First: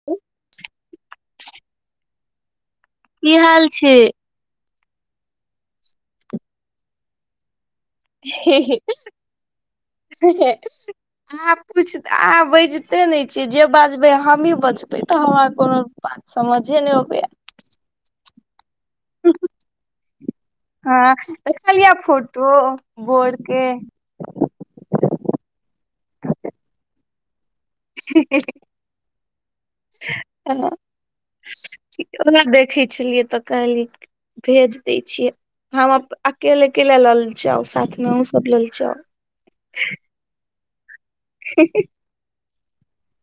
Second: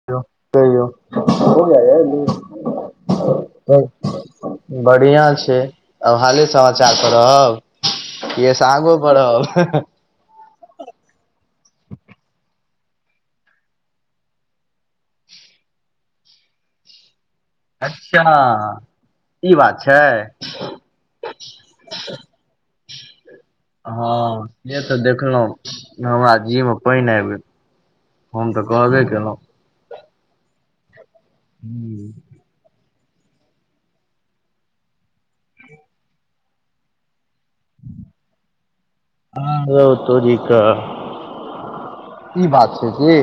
[unintelligible] की हाल छै बढ़िआँ छै, आब हाले समाचार पर रहब। कि एहिसँ आगो बढ़ब [unintelligible] अहां पुछ अहाँ बजिते नै छियै। जे बजबै हमही बजबै तऽ हमरा कोनो बा समझे नहि अबैये। अच्छा। ई बात छै हँ देखलियै फोटो बर के। हँ से तऽ देखलहुं, हमरा जी मे पानि आबि गेल। हम तऽ कहबे केलहुँ। हं ओकरा देखिके पुछलयै तऽ कहलकै भेज देै छियै। हम अकेले अकेेले ल जाउ साथमे ओ सब लैत जाउ। आ रौ तोरी के। ह। [unintelligible] ई बात छै कि।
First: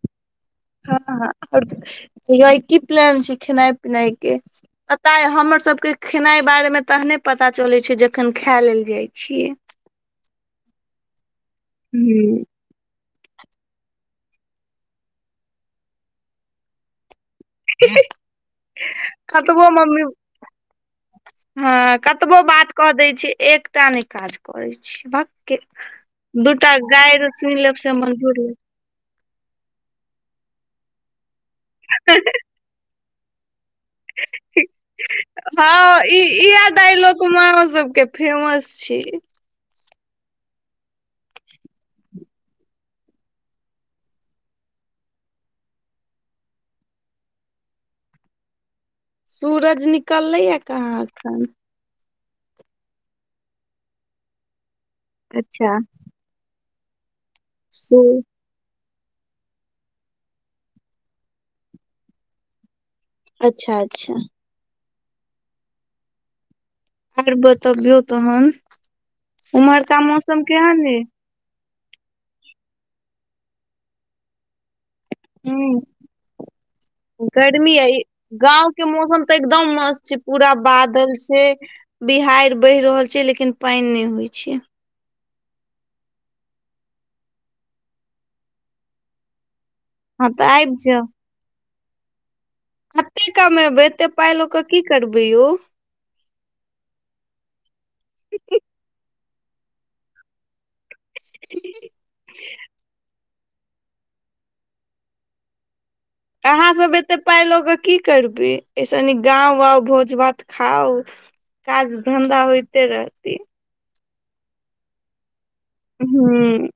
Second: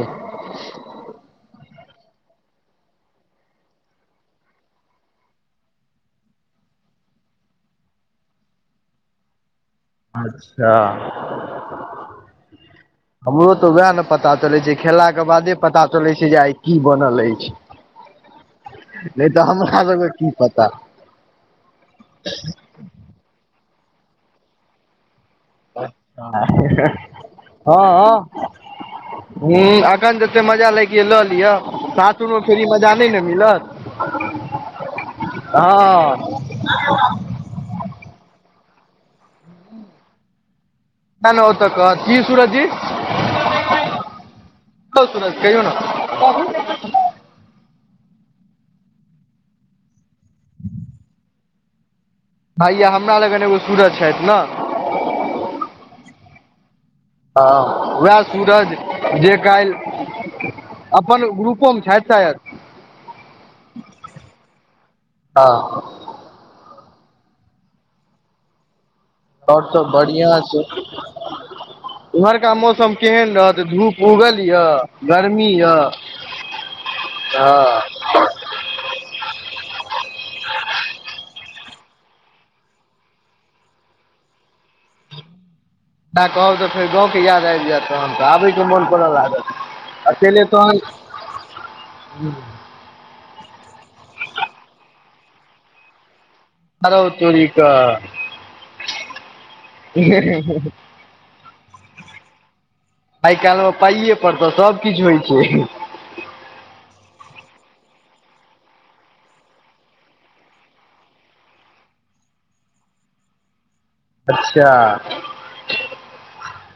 हँ और की प्लान छै खेनाइ पिनाइ के। पता अछि एतय हमर सबके खेनाय के बारे मे तखने पता चलै छै जखन खाय लेल जाय छियै। अच्छा। हू। हमरो तऽ वैह ने पता चलैत छै, खेलाके बादे पता चलैत छै जे आइ की बनल अछि। ह नै तऽ कतबो हमरा मम्मी सबके की पता। हँ कतबो बात कऽ दै छी, एकटा नहि काज करैत छी भक। दूटा गारि सुनि लेब से मंजूर। हुं एखन जते मजा लैके से लऽ लिअ, सासुर मे फेर ई मजा नहि ने मिलत। हँ ई इह डायलॉग माओ सब के फेमस छै। मन होता त कहत की सूरज जी। कि यौ सूरज कहियौ ने, कहु सूरज निकललै ये कहाँ एखन। भाई हमरा लग एगो सूरज छथि ने। अच्छा। हँ सु वैह सूरज जे काल्हि अपन ग्रुपोमे छथि ते अच्छा अच्छा हँ आर बतबियौ तखन उम्हरका मौसम केहन अछि उमहरका मौसम केहन रहत धूप उगल यऽ गर्मी यऽ हू गर्मी हँ अछि गाँव के मौसम तऽ एकदम मस्त छै पूरा बादल छै बिहाइड़ बहि रहल छै लेकिन पैन नहि होइ छै से कहब तऽ फेर गाँवके याद आबि जायत तखन तऽ आबयके मोन करऽ लागत हँ तऽ अकेले आबि तखन एते कमेबै एते पाइ लऽ कऽ की करबै यौ आरौ तोरी कऽ। पठे ह [unintelligible] आइ काल्हिमे पाइए पड़ तऽ सभकिछ होइ छै अहाँ सब एते पाइ लऽ कऽ की करबय अइ निक गांव आऊ भोज भात खाउ। काज धन्धा होइते रहतय। अच्छा। हूँ।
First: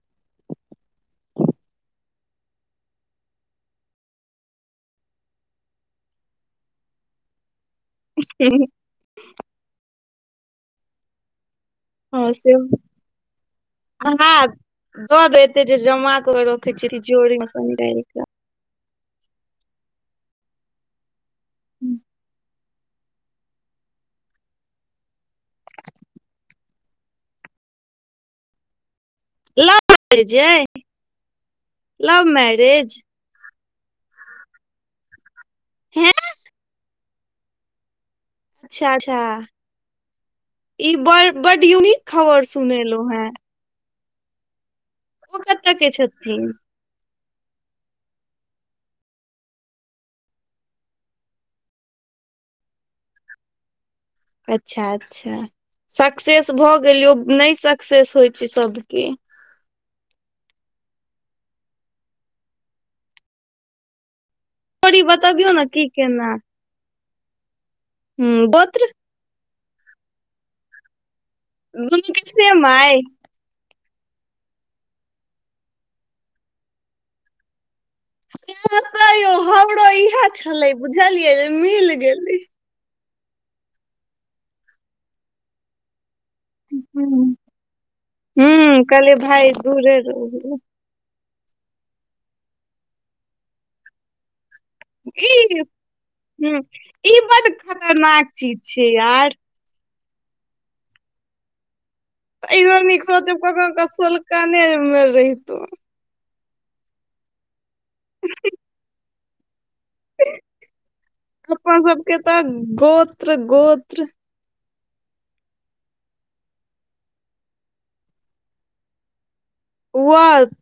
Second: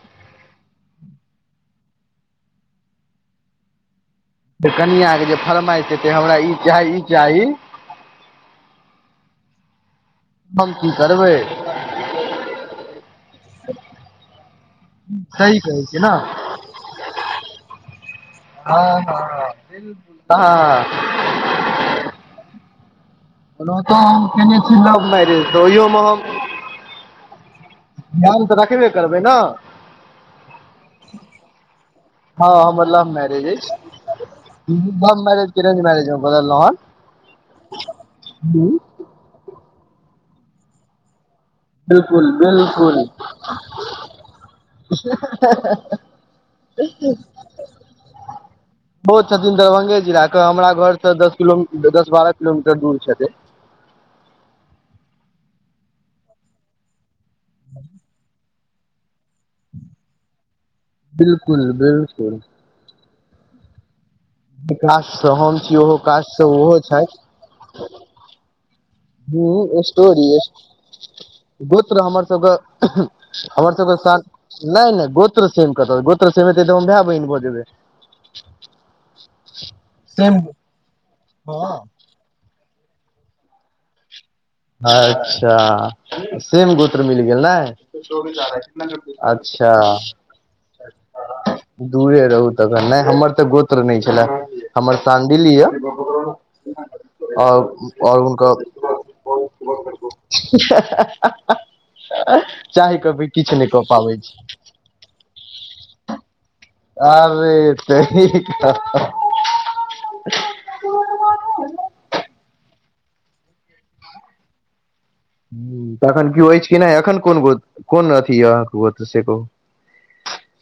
कनिया के जे फरमाइश एतैय हमरा ई चाही ई चाही। अे [unintelligible] हम की करबै? हँ से हो [unintelligible] दऽ दे सही एते जे कहै छी ने जमा करो [unintelligible] हँ हँ, बिल्कुल, हँ। ह्म्म। ओनाहीतो हम केने छि लव मैरेज तऽ ओहोये मे हम ध्यान तऽ राखबे करबै ना। कऽ लव मैरेज अइ लव हँ हमर मैरेज लव मैरेज अछि। लव मैरेज के अरेंज मैरेज हैं मे बदलौ हन। अच्छा अच्छा ई बड यूनिक बिलकुल खबर बिलकुल। सुनेलहुँ हेँ उ ओ कतऽ के छथिन ओहो छथिन दरभंगे जिलाके हमरा घरसँ दस किलो दस बारह किलोमीटर दूर छथिन अच्छा अच्छा सक्सेस भऽ गेलियौ नहि सक्सेस होइ छै सबके। बिलकुल बिलकुल। स्टोरी कास्ट सँ बतबियौ हम ने छी की ओहो कास्ट सँ ओहो छथि। हु गोत्र। हू स्टोरी गोत्र दुनू हमर के सेम सबके अइ हमर सबके सान नहि नहि गोत्र सेम कत गोत्र सेम हेतै तऽ हम भाय बहिन भऽ जेबै। साह तऽ यो हमरो इहे छले बुझलियै जे हँ मिल गेलय। अच्छा। अच्छा सेम गोत्र मिल गेल नए ह कहलियै भाय अच्छा दूरे रहु दूरे रहू तखन नहि हमर तऽ गोत्र नहि छलए। हमर ई सानडिल्य या ह ई बड और और खतरनाक हुनकर [inaudible] [unintelligible] एहिसँ चाइह नीक कऽ भी सोचब किछु नहि ककरो कऽ क पाबै छी। सोलकने मे रहितो आरे तोरी के अपना सबके तऽ गोत्र गोत्र तऽ अखन कियो अछि कि नहि अखन कोन गो कोन अथी य अहाँ से गोत्र से कहू। वत्स।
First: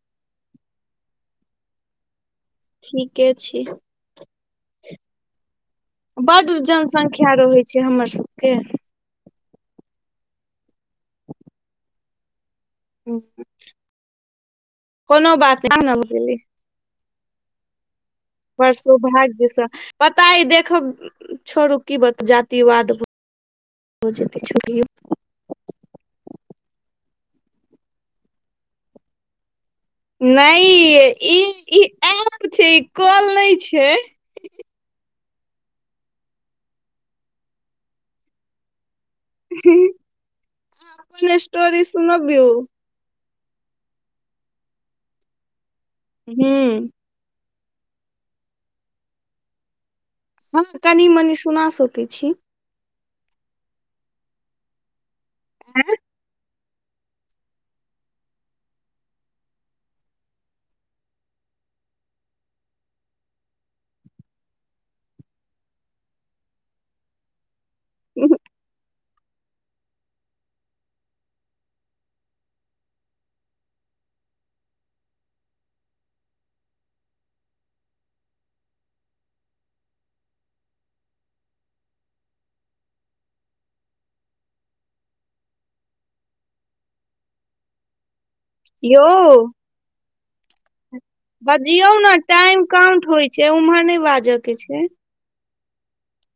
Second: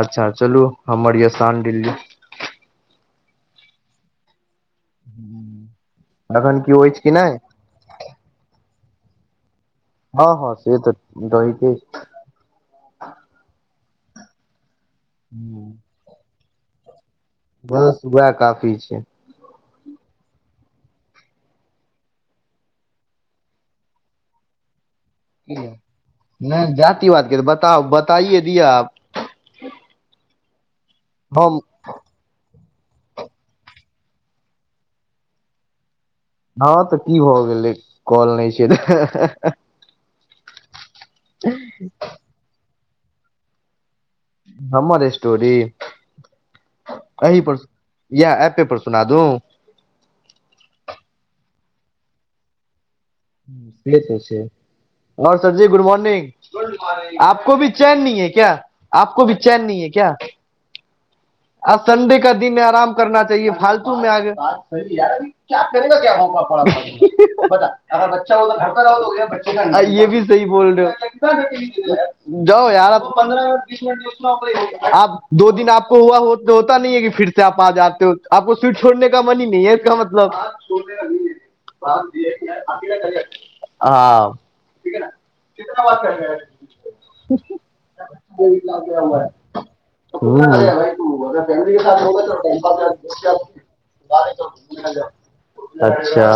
अच्छा चलू हमर या शांडिल्य। ठीके छी बड एखन केओ अछि कि नहि जनसंख्या रहै से हमर सबके। हँ हँ से तऽ दहिके कोनो बात नहि [unintelligible] बस वेह परसु भाग्यसँ पता ह देखब छोड़ू की बत जातिवादै भऽ जेतय छोरियो। नहि जाति बाद की हेतय बताऊ बताइए दियऽ आब। नहि। ई हम। [unintelligible] छै ई कॅल नहि छै। हँ तऽ की भऽ गेलै कॅल नहि छै। अपन स्टोरी सुनबीयो। हमरे स्टोरी। हुं। एहिही पर याह ऐपे पर सुना दू। हँ कनी मनी सुना सकै छी। से त छै और सरजी गुड मॉर्निंग। [unintelligible] [unintelligible] [unintelligible] [unintelligible] [unintelligible] [unintelligible] [unintelligible] हँ। [unintelligible] [unintelligible] हुं। यौ बजियौ ने टाइम काउंट होइ छै उम्हर नहि [unintelligible] बाजऽ के छै अच्छा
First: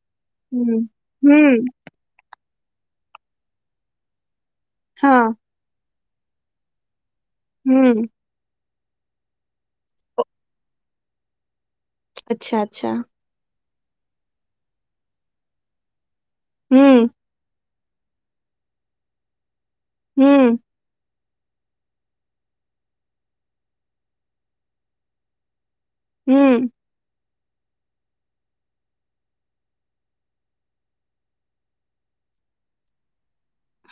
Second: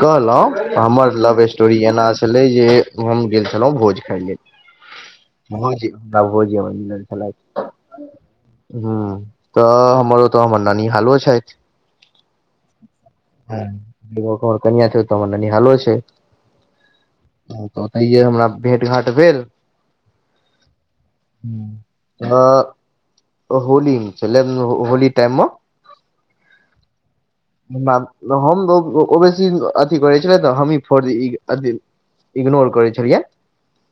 कहलहु हुं हमर लव हुं स्टोरी एना छलै जे हम गेल छलहुँ भोज खाय लेल। हँ। [unintelligible] हूं। हँ तऽ हमर ओतऽ हमर नानी हालो छथि। अच्छा अच्छा। हँ जतऽ के हमर कनिया छै ओतऽ हमर ननी हालो छै। हूं। तऽ ओतैये हमरा भेट घाट भेल। हूं। हूं हँ। होली मे छलय हो होली टाइममे हूं। हम ओ ओ बेसी अथी करै छलै तऽ हमही फ अ इ अथी इग्नोर करै छलियैन।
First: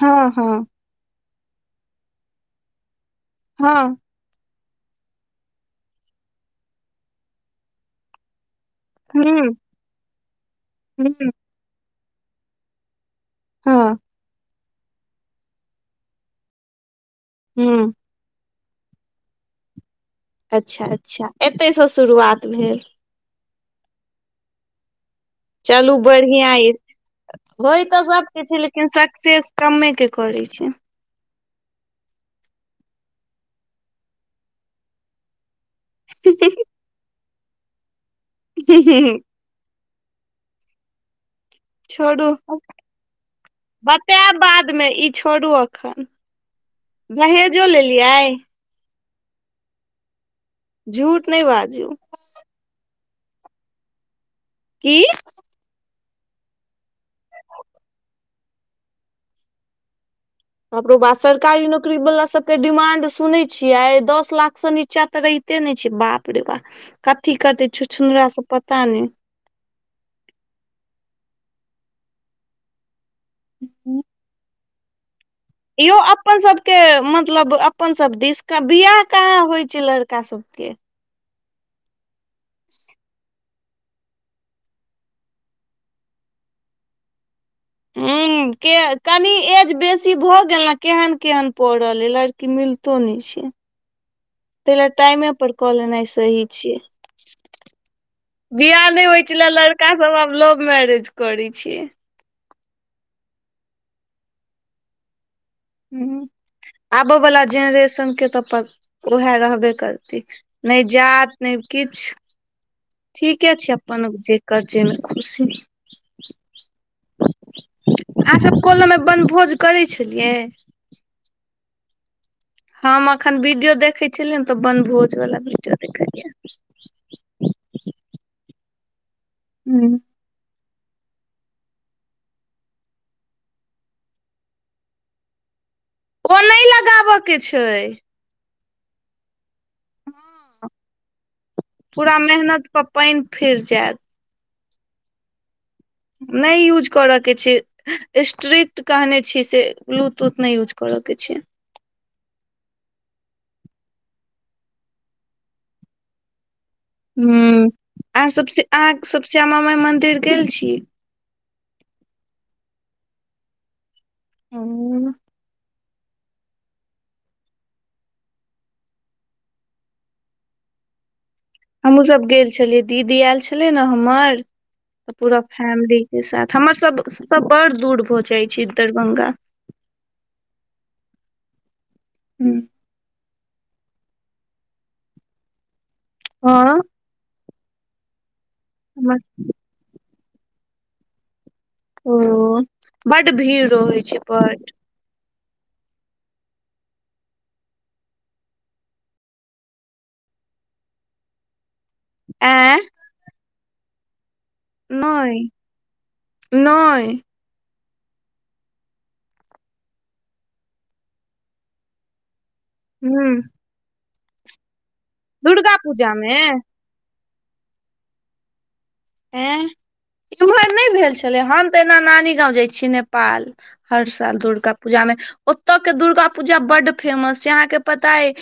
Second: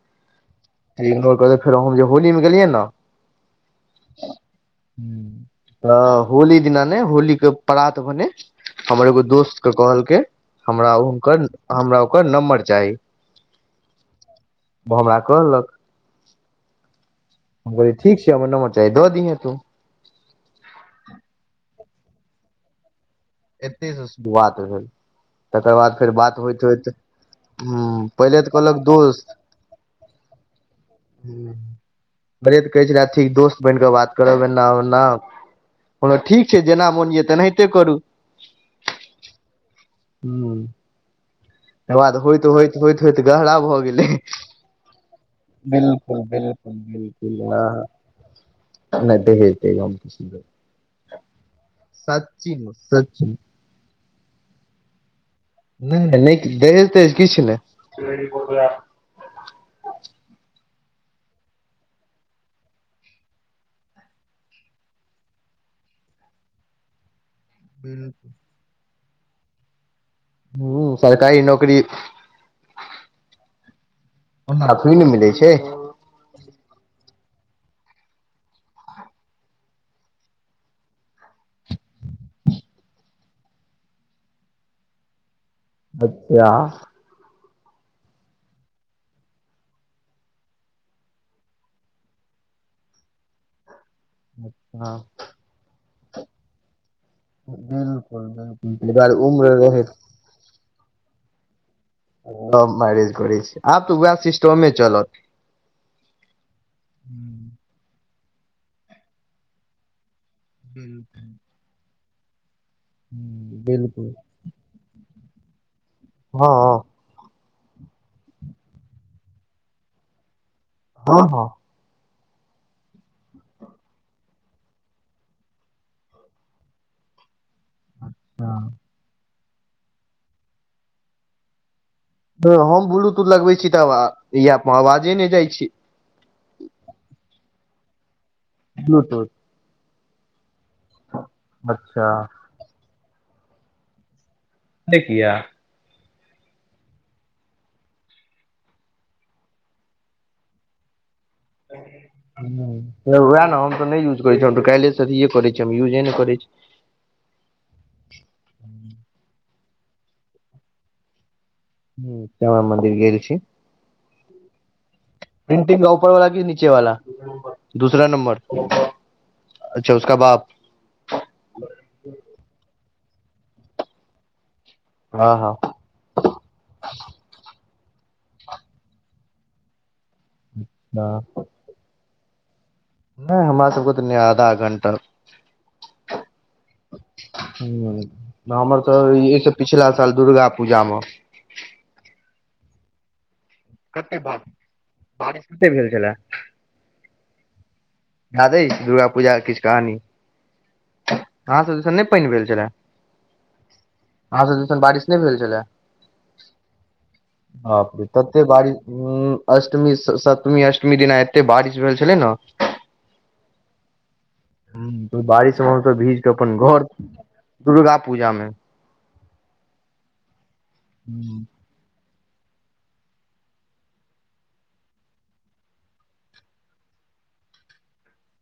हँ हँ। इग्नोर करलैथि फेर हम जे होली मे गेलियै न हँ। हूं तऽ होली दिना ने होली के परात भने हमर एगो हुँ, दोस्तके कहलकै हमरा हुँ, हुनकर हमरा ओकर नम्बर चाही। हँ। ओ हमरा कहलक हम हुँ, कहलियै ठीक छै हमर नम्बर चाहे द दिहैं तू। अच्छा अच्छा एतहिसँ शुरुआत भेल। एतेसँ शुरुआत भेल तकर बाद चलू फेर बात बढ़ियां होइत यै होइत होइ तऽ हूँ पहिले सबके छै कहलक लेकिन दोस्त सक्सेस कमे के करै छै। पहिले तऽ कहै छलै अथी दोस्त बनि कऽ बात करब एना ओना। कहलहु ठीक छै जेना मोन यऽ तेनाहिते करू। हूँहूँहूँ। हूँ। छोड़ू होइत होइत गहरा भऽ गेलै बतायब बादमे ई छोड़ू अखन। बिल्कुल बिल्कुल बिल्कुल आ दहेजो लेलियै? नहि दहेज तहेज हम किछ नै लेने छी। झूठ नहि बाजू। की झूठ सच्चे। की। नहि नहि नहि किछ दहेज तहेज किछ नहि। बापरौबा सरकारी नौकरी वला सबके डिमांड सुनै छियै दस लाख स नीच्चा तऽ रहित ते नहि छै बाप रे बा कथी करतै छुछुनरा सब पता नहि। हूँ सरकारी नौकरी [unintelligible] ओना थोड़ि ने मिलै छै। यौ अपन सब के मतलब अपन सब दिश का बियाह कहां होइ छै लड़का सब सबके। [inaudible] हेतै आब। हूँ के कनि एज बेसी भऽ गेल ने केहन केहन पड़ल अय लड़ की मिलतो नै छै तयले हँ टाइमे पर कऽ लेनाइ सही छैय। बिल्कुल बिल्कुल बिआाह ताहि नहि दुआरे होइ छलै उम्र लड़का रहैत सब आब लव मैरेज करै छै। लव मैरेज करै छै आब तऽ वएह सिस्टमे चलत। हूँ हूं आबय वला जेनरेशन के तऽ उएह रहबे करतै। नहि जात नहि किछ ठीके छै अपन बिल्कुल जेकर जैमे खुशी। हँ। अहाँ सभ कलम मे बन भोज करै छलियै? हँ हँ। हम अखन वीडियो देखे छलिये ने तऽ बनभोज वला वीडियो देखलियै। हँ। हूँ। नय हम ब्लूटूथ लगबै छी तऽ अवा इह अवाजे नहि जाइ छै। ओ नहि लगाब के छै। ब्लुटूथ अच्छा पूरा मेहनत पर पानि फिर जायत। से किया? नहि यूज करअ के छै। स्ट्रिक्ट कहने छीयै से ब्लूटूथ नहि यूज करअ के छै। हुं, उएह ने हम त नहि यूज करै छी। हम तऽ काल्हिएसँ अथिए करै छी। हम यूजे नहि करैत छी। हुम्म, आर सबसे, अहाँ सब श्यामा माय मंदिर गेल छी। हुं, श्यामा मन्दिर गेल छी। उम्म प्रिंटिंग ऊपर वाला कि नीचे वाला? दूसरा नम्बर। अच्छा उसका बाप हमहुँ सब गेल छलियै। दीदी आयल छलै ने हमर त हँ पूरा हँ फैमिली के साथ हमर सब त बड़ दूर भऽ जाइ छै दरभंगा। [unintelligible] हा हू। नहि हमरा सबके तऽ नहि आधा घण्टा हं [unintelligible] हमर हमरसभक ईसे पिछला साल दुर्गा पूजामे ओ बड भीड़ रहै छै कत्ते बार, बड बारिश कत्ते भेल छलए? याद अइ दुर्गा पूजा के किछु कहानी? अहाँ सब जे [unintelligible] नै पनि भेल छलेह। एं अहां सब बारिश नहि भेल नय छलेह। नय बापरे तत्ते बारिश हूं, अष्टमी सतमी अष्टमी दिना एते बारिश भेल छलै ना हूं हूं, बारिश मे दुर्गा हमसभ पूजा भीजके मे अपन घर, दुर्गा पूजामे। एँ, एम्हर नहि भेल छलै हन। तऽ एना नानी गाँंव जाइ छीयै नेपाल। हर साल दुर्गा पूजामे ओतअ के दुर्गा पूजा बड फेमस छै। अहाँके पता अइ।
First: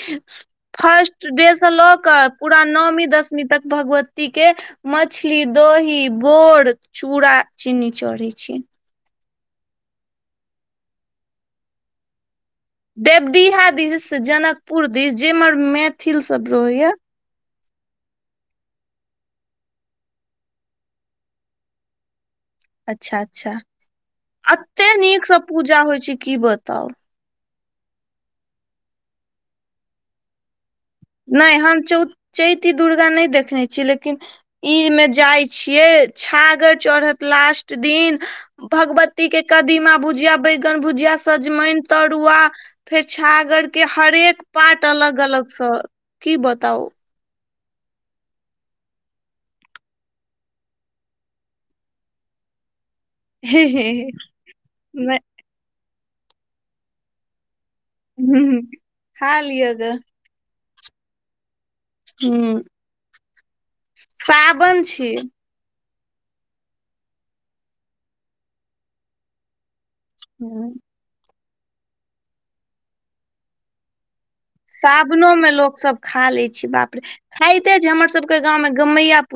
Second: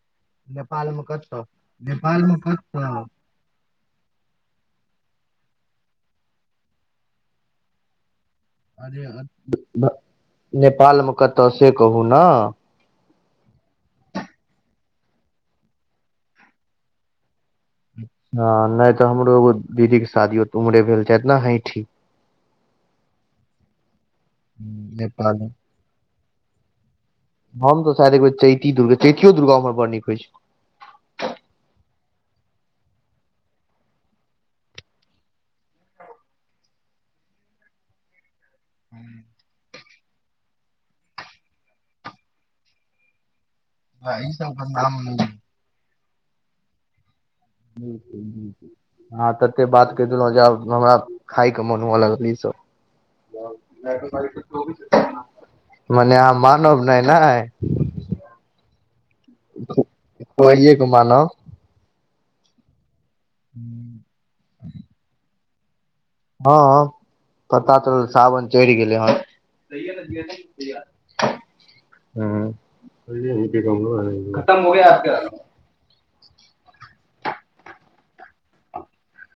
नेपाल मे फर्स्ट कतऽ डे से लऽ नेपाल कऽ मे पूरा कतऽ नौवीं दसमी तक भगवती के मछ मछली, दही, बोर, चूड़ा, चीनी चढ़ै छै। अरे [unintelligible] नेपालमे कतऽ से कहू ने? देवदिहा दिस जनकपुर दिस जेम्हर मैथिल सब रहैया। हँ नहि तऽ हमरो एगो दीदीके शादी तऽ उम्हरे भेल छथि ने। हैठी अच्छा-अच्छा, हम्म, अत्ते नेपाल नीकसँ मे पूजा होइ छै कि बताउ। हम तऽ शायद एकबेर चैती दुर्गा, चैतियो दुर्गा ओम्हर बड़ नीक होइ छै। नहि हम चौ चैती दुर्गा नहि देखने छियै लेकिन ई मे जाइ छियै। छागर चढ़त लास्ट दिन भगवती के कदीमा बुझिया बै न भुजिया, सजमनि तरुआ फेर छागर के ई हरेक सब के पार्ट नाम नै या अलग अलग सर कि बताउ? बिल्कुल बिल्कुल। अहां तते बात कैह देलहुँ जे आब हमरा खाय के मोन हुअ लगल ई सब। हे हे हे नहि मने आहां मानव नहि, नहि? हूं-हूं खा लियगे। ओहिए घुमानो। ह, पाबन छी। हँ हँ, पता चलल सावन चढ़ि गेलै हन। हूँ ह [unintelligible] ब क क हम। साबनो में लोक सब खा ले छै बापरे। खाइते छै। हमर सबके गाममे गमैया पू